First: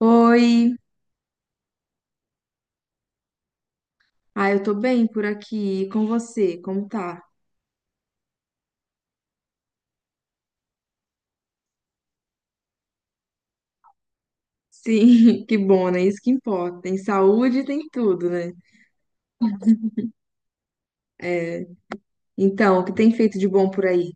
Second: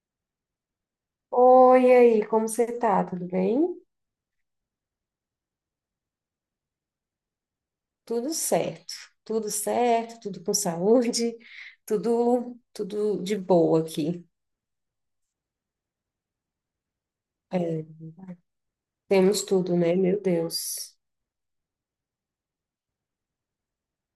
Oi, Oi, e aí, como você tá? Tudo bem? Eu tô bem por aqui. E com você, como tá? Tudo certo, tudo certo, tudo com saúde, tudo de boa aqui. Sim, que bom, né? Isso que importa. Tem saúde, É, tem tudo, né? temos tudo, né? Meu Deus. É. Então, o que tem feito de bom por aí?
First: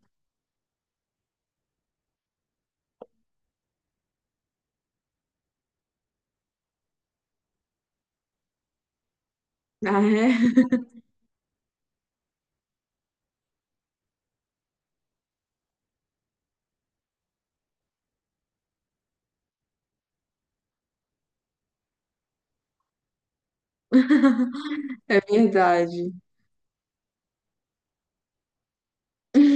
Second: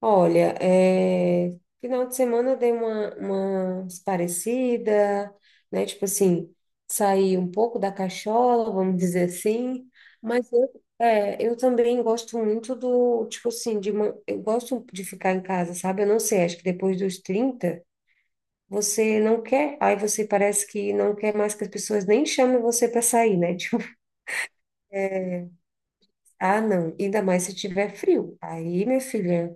Olha, final de semana eu dei uma parecida, né? Tipo assim, saí um pouco da cachola, vamos dizer assim, Ah, é? mas eu também gosto muito do, tipo assim, de, eu gosto de ficar em casa, sabe? Eu não sei, acho que depois dos 30. Você não quer, aí você parece que não quer mais que as pessoas nem chamem você para sair, né? Tipo, É verdade. ah, não, ainda mais se tiver frio. Aí, minha filha,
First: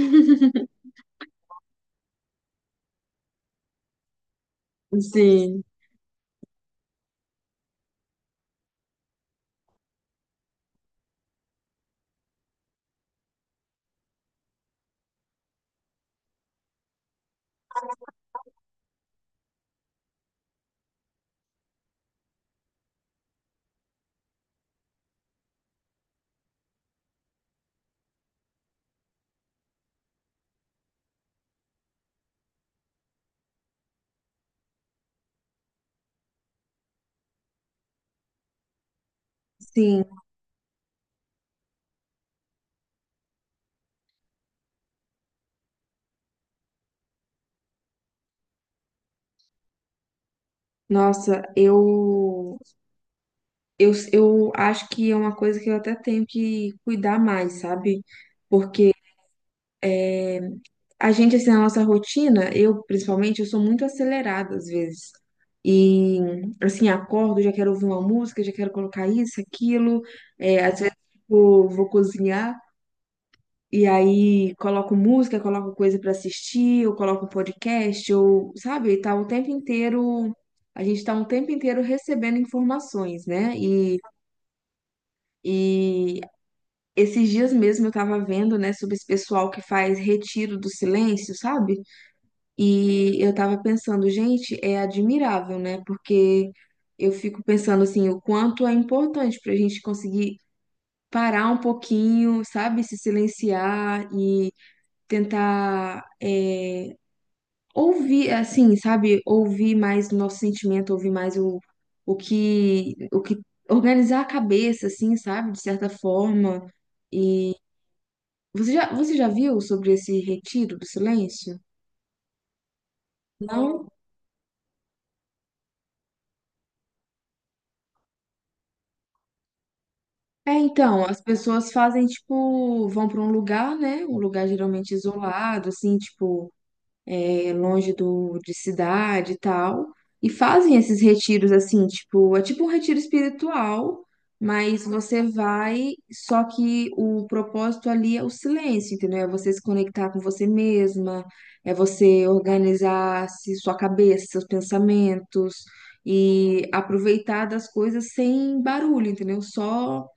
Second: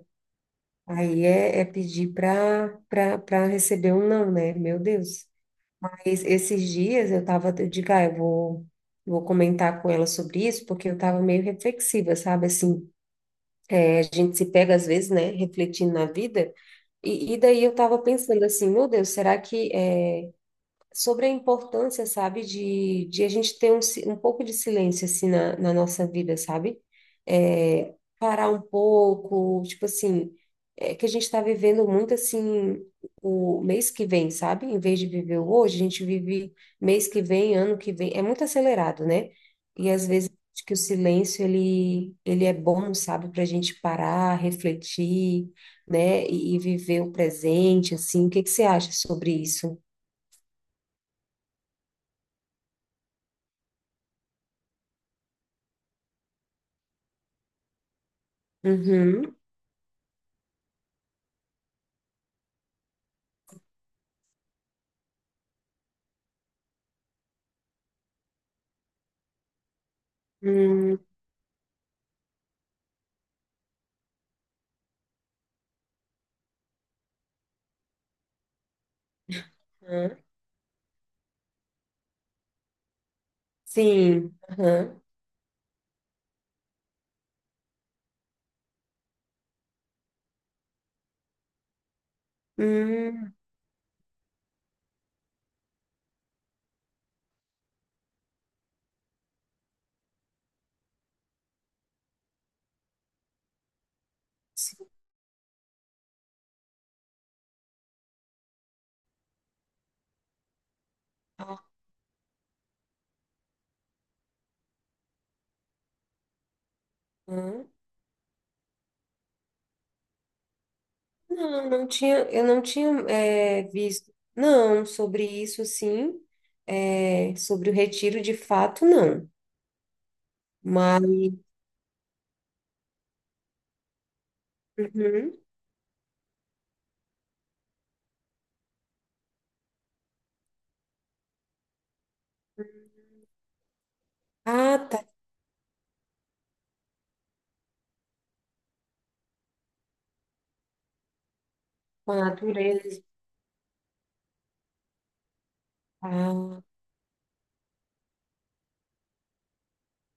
aí é pedir para receber um não, né? Meu Deus. Sim, Aí, esses dias eu tava, eu digo, ah, eu vou comentar com ela sobre isso, porque eu tava meio reflexiva, sabe? Assim, a gente se pega às vezes, né, refletindo na vida. E daí eu tava pensando assim, meu Deus, será que é sobre a importância, sabe, de a gente ter um pouco de silêncio, assim, na nossa vida, sabe? É, parar um pouco, tipo assim, é que a gente está vivendo muito, assim, o mês que vem, sabe? Em vez de viver o hoje, a gente vive mês que vem, ano que vem, é muito acelerado, né? E sim. às vezes acho que o silêncio, ele é bom, sabe, para a gente parar, refletir, né, e viver o presente, assim, o que que você acha sobre isso? Nossa, eu acho que é uma coisa que eu até tenho que cuidar mais, sabe? Porque Uhum. a gente, assim, na nossa rotina, eu principalmente, eu sou muito acelerada às vezes. E, assim, acordo, já quero ouvir uma música, já quero colocar isso, aquilo. É, às vezes, Uhum. tipo, vou cozinhar e aí coloco música, coloco coisa pra assistir, ou coloco um podcast, ou, sabe, tá o tempo inteiro. A gente tá um tempo inteiro recebendo informações, né? Sim. Aham. E esses dias mesmo eu tava vendo, né, sobre esse pessoal que faz retiro do silêncio, sabe? E Hum, eu tava pensando, gente, é admirável, né? Porque eu fico pensando assim, o quanto é importante pra gente conseguir parar um pouquinho, sabe? Se silenciar e sim. tentar ouvir, assim, sabe? Ouvir mais o nosso sentimento, ouvir mais o que organizar a cabeça, assim, sabe? De certa forma. E Aham. Você já viu sobre esse retiro do silêncio? Não, não tinha, eu não tinha Não? visto, não, sobre isso, sim, sobre o retiro de fato, não, É, mas, então, as pessoas fazem, tipo, vão para um lugar, né? Um lugar geralmente uhum. isolado, assim, tipo, é, longe do, de cidade e tal. E fazem esses retiros, assim, tipo, é tipo um retiro espiritual, Ah, mas tá, você vai, só que o propósito ali é o silêncio, entendeu? É você se conectar com você mesma, é você madureza, organizar se- sua cabeça, seus pensamentos, ah, e aproveitar das coisas sem barulho, entendeu? Só.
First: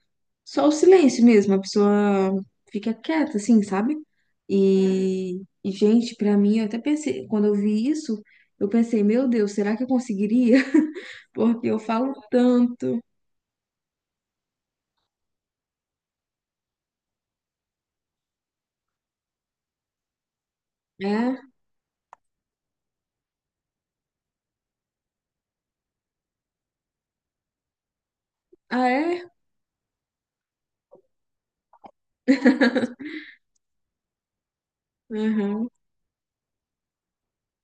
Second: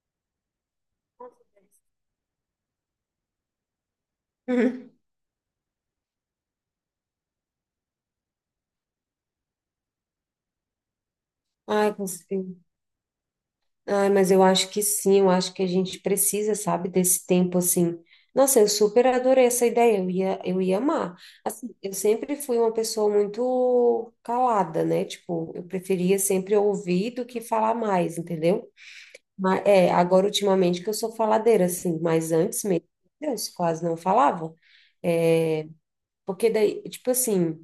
Só o silêncio mesmo, a pessoa fica quieta, assim, sabe? uhum. E, e gente, pra mim, eu até pensei, quando eu vi isso, eu pensei, meu Deus, será que eu conseguiria? Porque eu Ai, falo tanto. ai mas eu acho que sim, eu acho que a gente precisa, sabe, desse tempo assim. Nossa, eu super adorei essa ideia, eu ia amar. É? Assim, eu sempre fui uma pessoa muito calada, né? Tipo, eu preferia sempre ouvir do que falar mais, entendeu? Ah, é? Mas, agora ultimamente que eu sou faladeira, assim, mas antes mesmo, meu Deus, quase não falava. É, Aham. porque daí, tipo assim.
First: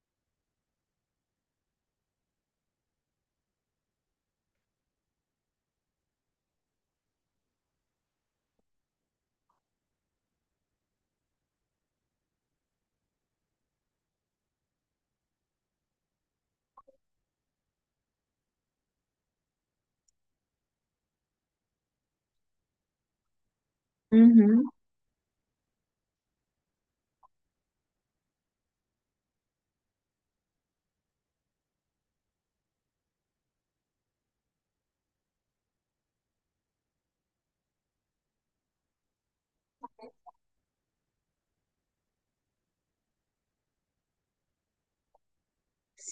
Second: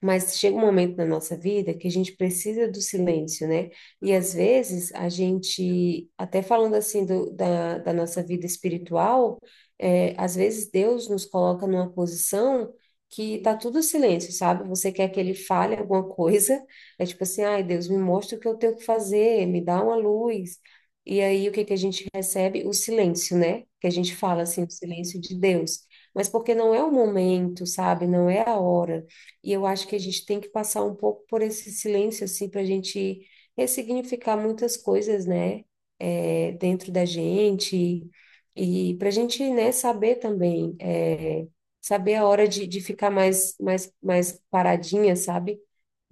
Mas chega um momento na nossa vida que a gente precisa do silêncio, né? E às vezes a gente, até falando assim da nossa vida espiritual, às vezes Deus nos coloca numa posição que tá tudo silêncio, sabe? Você quer que ele fale alguma coisa, é tipo assim, ai, Deus, me mostra o que eu tenho que fazer, me dá uma luz. E aí o que que a gente recebe? O silêncio, né? Que a gente fala assim, Uhum. o silêncio de Deus. Mas porque não é o momento, sabe? Não é a hora. E eu acho que a gente tem que passar um pouco por esse silêncio, assim, para a gente ressignificar muitas coisas, né, dentro da gente, e para a gente, né, saber também, saber a hora de ficar mais, mais, mais paradinha, sabe?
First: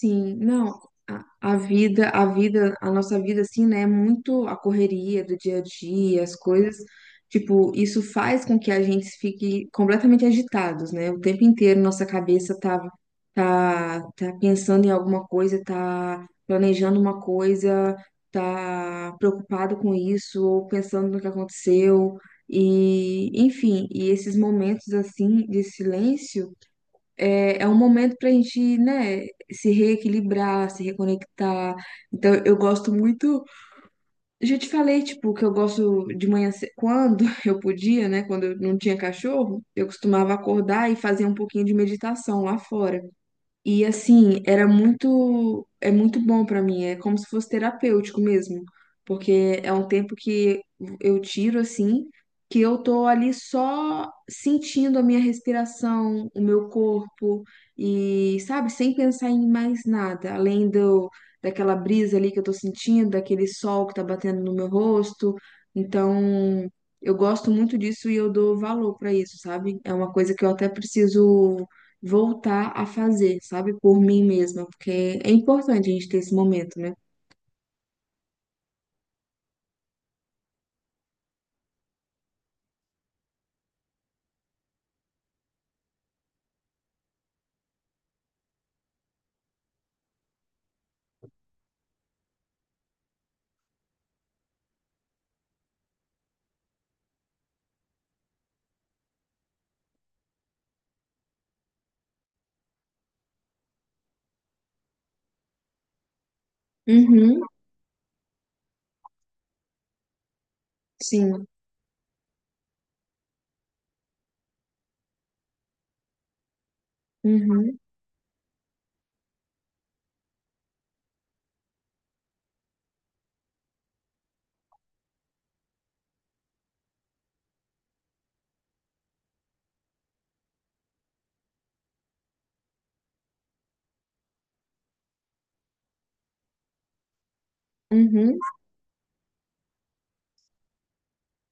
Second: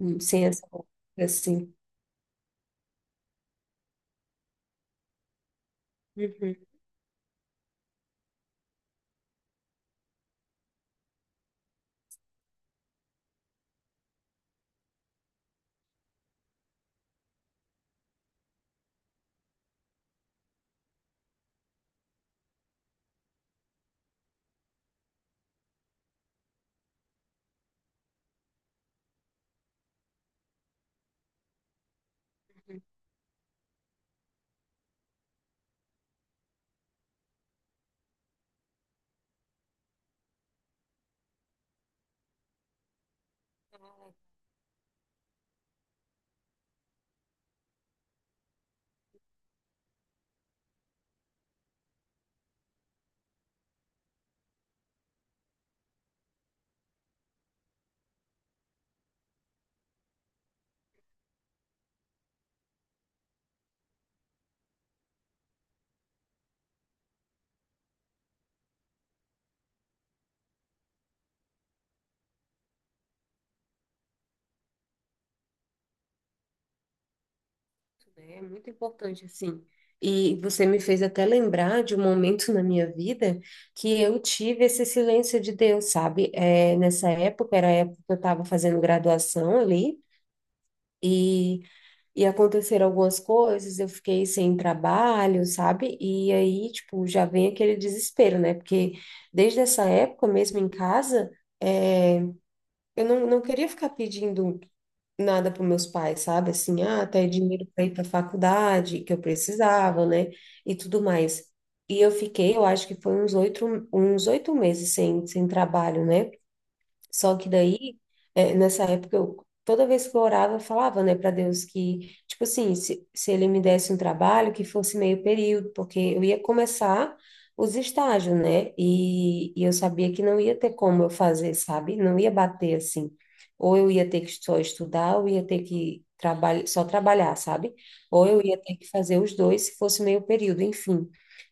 Sem essa, não, a, a assim. vida, a vida, a nossa vida, assim, né, é muito a correria do dia a dia, as Uhum. coisas, tipo, isso faz com que a gente fique completamente agitados, né, o tempo inteiro nossa cabeça tá, tá pensando em alguma coisa, tá planejando uma coisa, tá preocupado com isso, ou pensando no que aconteceu, e, enfim, e esses momentos, assim, de silêncio, é um momento pra gente, né, se reequilibrar, se reconectar. Então, eu gosto muito. Eu já te falei, tipo, que eu gosto de manhã, ce- quando eu podia, né, quando eu não tinha cachorro, eu costumava acordar e fazer um pouquinho de meditação lá fora. E assim, era muito, é muito bom pra mim, é como se fosse terapêutico mesmo, porque é um tempo que eu tiro assim, que eu tô ali só sentindo a minha respiração, o meu corpo e, sabe, sem pensar em mais nada, além do daquela brisa ali que eu tô sentindo, daquele sol que tá batendo no meu rosto. Então, eu gosto muito disso e eu dou valor pra isso, sabe? É uma coisa que eu até preciso voltar a fazer, sabe? Por mim mesma, porque é importante a gente ter esse momento, né? É muito importante, assim. E você me fez até lembrar de um momento na minha vida que eu tive esse silêncio de Deus, sabe? É, nessa época, era a época que eu estava fazendo graduação ali, e, e aconteceram algumas coisas, eu fiquei sem trabalho, sabe? E aí, tipo, já vem aquele desespero, né? Porque desde essa época, mesmo em casa, é, eu não queria ficar pedindo nada para meus pais, sabe? Assim, ah, até Uhum, dinheiro para ir para faculdade, que eu precisava, né? E tudo mais. sim. E eu fiquei, eu acho que foi uns oito meses sem trabalho, né? Só que Uhum, daí, nessa época, eu, toda vez que eu orava, eu falava, né, para Deus que, tipo assim, se ele me desse um trabalho, que fosse meio período, porque eu ia começar os estágios, né, e eu sabia que não ia ter como eu fazer, sabe? Não ia bater assim. Ou eu ia ter que só estudar, ou ia ter que trabalhar, só trabalhar, sabe? Ou uhum, eu ia ter que fazer os dois, se fosse meio período, enfim.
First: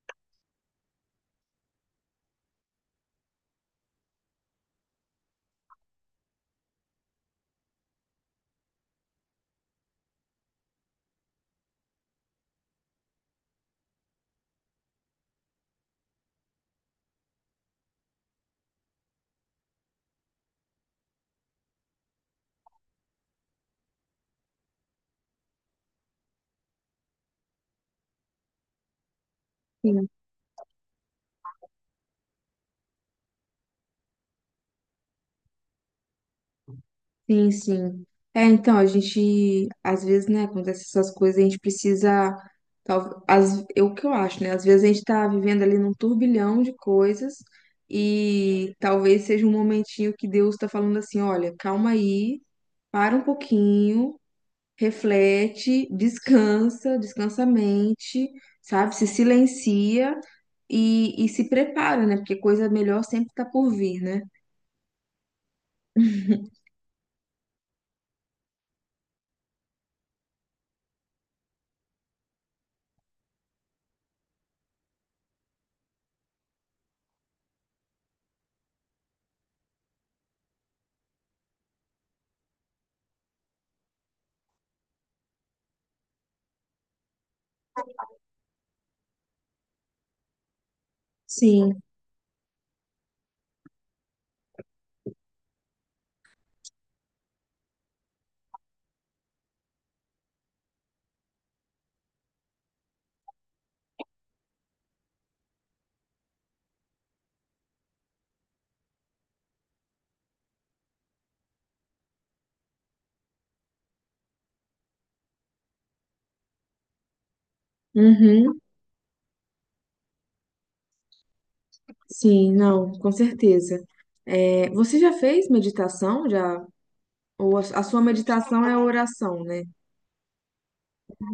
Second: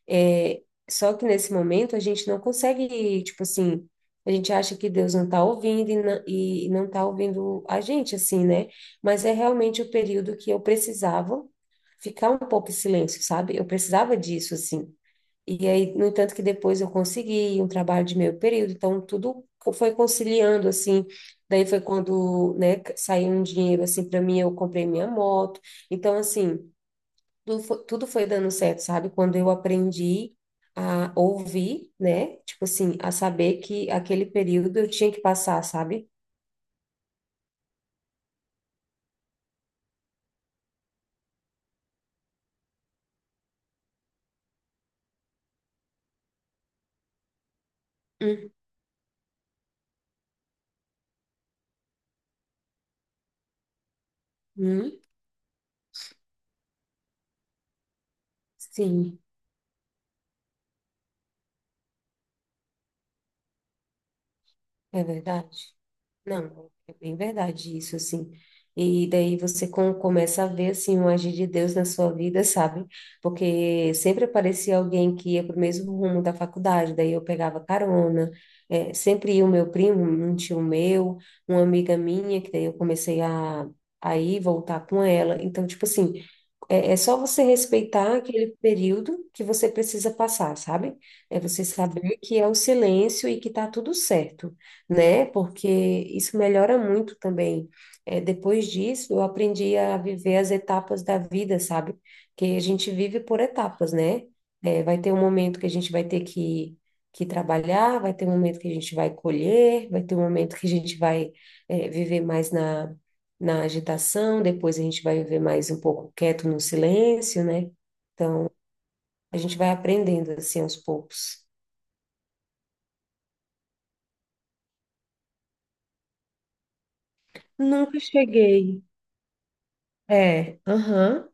É só que nesse momento a gente não consegue, tipo assim a gente acha que Deus não está ouvindo e não está ouvindo a gente, assim, né? Mas é realmente o período que eu precisava ficar um pouco em silêncio, sabe? Eu precisava disso, assim. E aí, no entanto, que depois eu consegui um trabalho de meio período, então tudo foi conciliando, assim. Daí foi quando, né, saiu um dinheiro, assim, para mim, eu comprei minha moto. Então, assim tudo foi dando certo, sabe? Quando eu sim, aprendi a ouvir, né? Tipo assim, a saber que aquele período eu tinha que passar, sabe? sim, sim. É, então, a gente, às vezes, né, acontece essas coisas, a gente precisa, tal, as, é o que eu acho, né, às vezes a gente tá vivendo ali num turbilhão de coisas e talvez seja um momentinho que Deus tá falando assim, olha, calma aí, para um pouquinho, Uhum, reflete, descansa, descansa a mente, sabe? Se sim, silencia e se prepara, né? Porque coisa melhor sempre tá por vir, né? é verdade. Não, é bem verdade isso, assim. E daí você começa a ver, assim, um agir de Deus na sua vida, sabe? Porque sempre aparecia alguém que ia para o mesmo rumo da faculdade, daí eu pegava carona, sempre ia o meu primo, um tio meu, uma amiga minha, que daí eu comecei a ir, voltar com ela. Então, tipo assim, é só você respeitar aquele período que você precisa passar, sabe? É você Sim, saber que é o silêncio e que tá tudo certo, né? Porque isso melhora muito também. É, depois disso, eu aprendi a viver as etapas da vida, sabe? Que a gente vive por etapas, né? É, vai ter um momento que a gente vai ter que trabalhar, vai ter um momento que a gente vai colher, vai ter um momento que a gente vai, viver mais na agitação, depois a gente vai viver mais um pouco quieto no silêncio, né? Então, uhum, a gente vai aprendendo assim aos poucos. sim, não, com certeza. É, você já fez meditação, já? Ou a Nunca sua meditação é a cheguei. oração, né? É, aham,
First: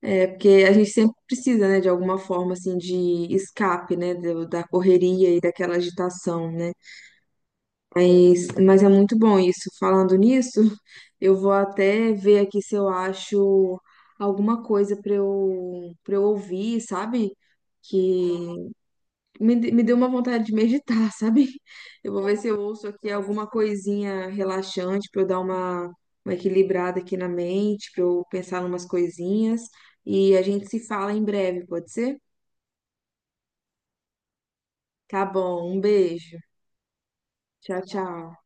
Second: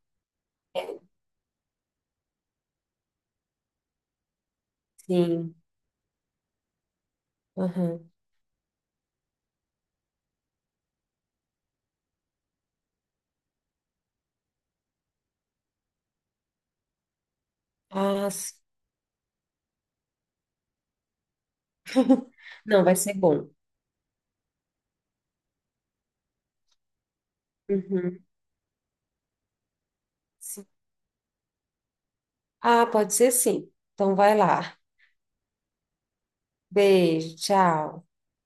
É, porque a gente sempre precisa, né, de alguma forma, assim, de escape, né, do- da correria e sim, daquela agitação, né? aham. Mas é muito bom isso. Falando nisso, eu vou até ver aqui se eu acho alguma coisa para eu ouvir, sabe? Ah, Que me, de- me deu uma vontade de meditar, sabe? Eu vou ver se eu não, ouço vai aqui ser alguma bom. coisinha relaxante para eu dar uma equilibrada aqui na mente, para eu Uhum, pensar em umas coisinhas. E a gente sim. se fala em breve, pode ser? Ah, pode ser sim. Então, vai lá. Tá bom, um beijo. Beijo, Tchau, tchau. tchau.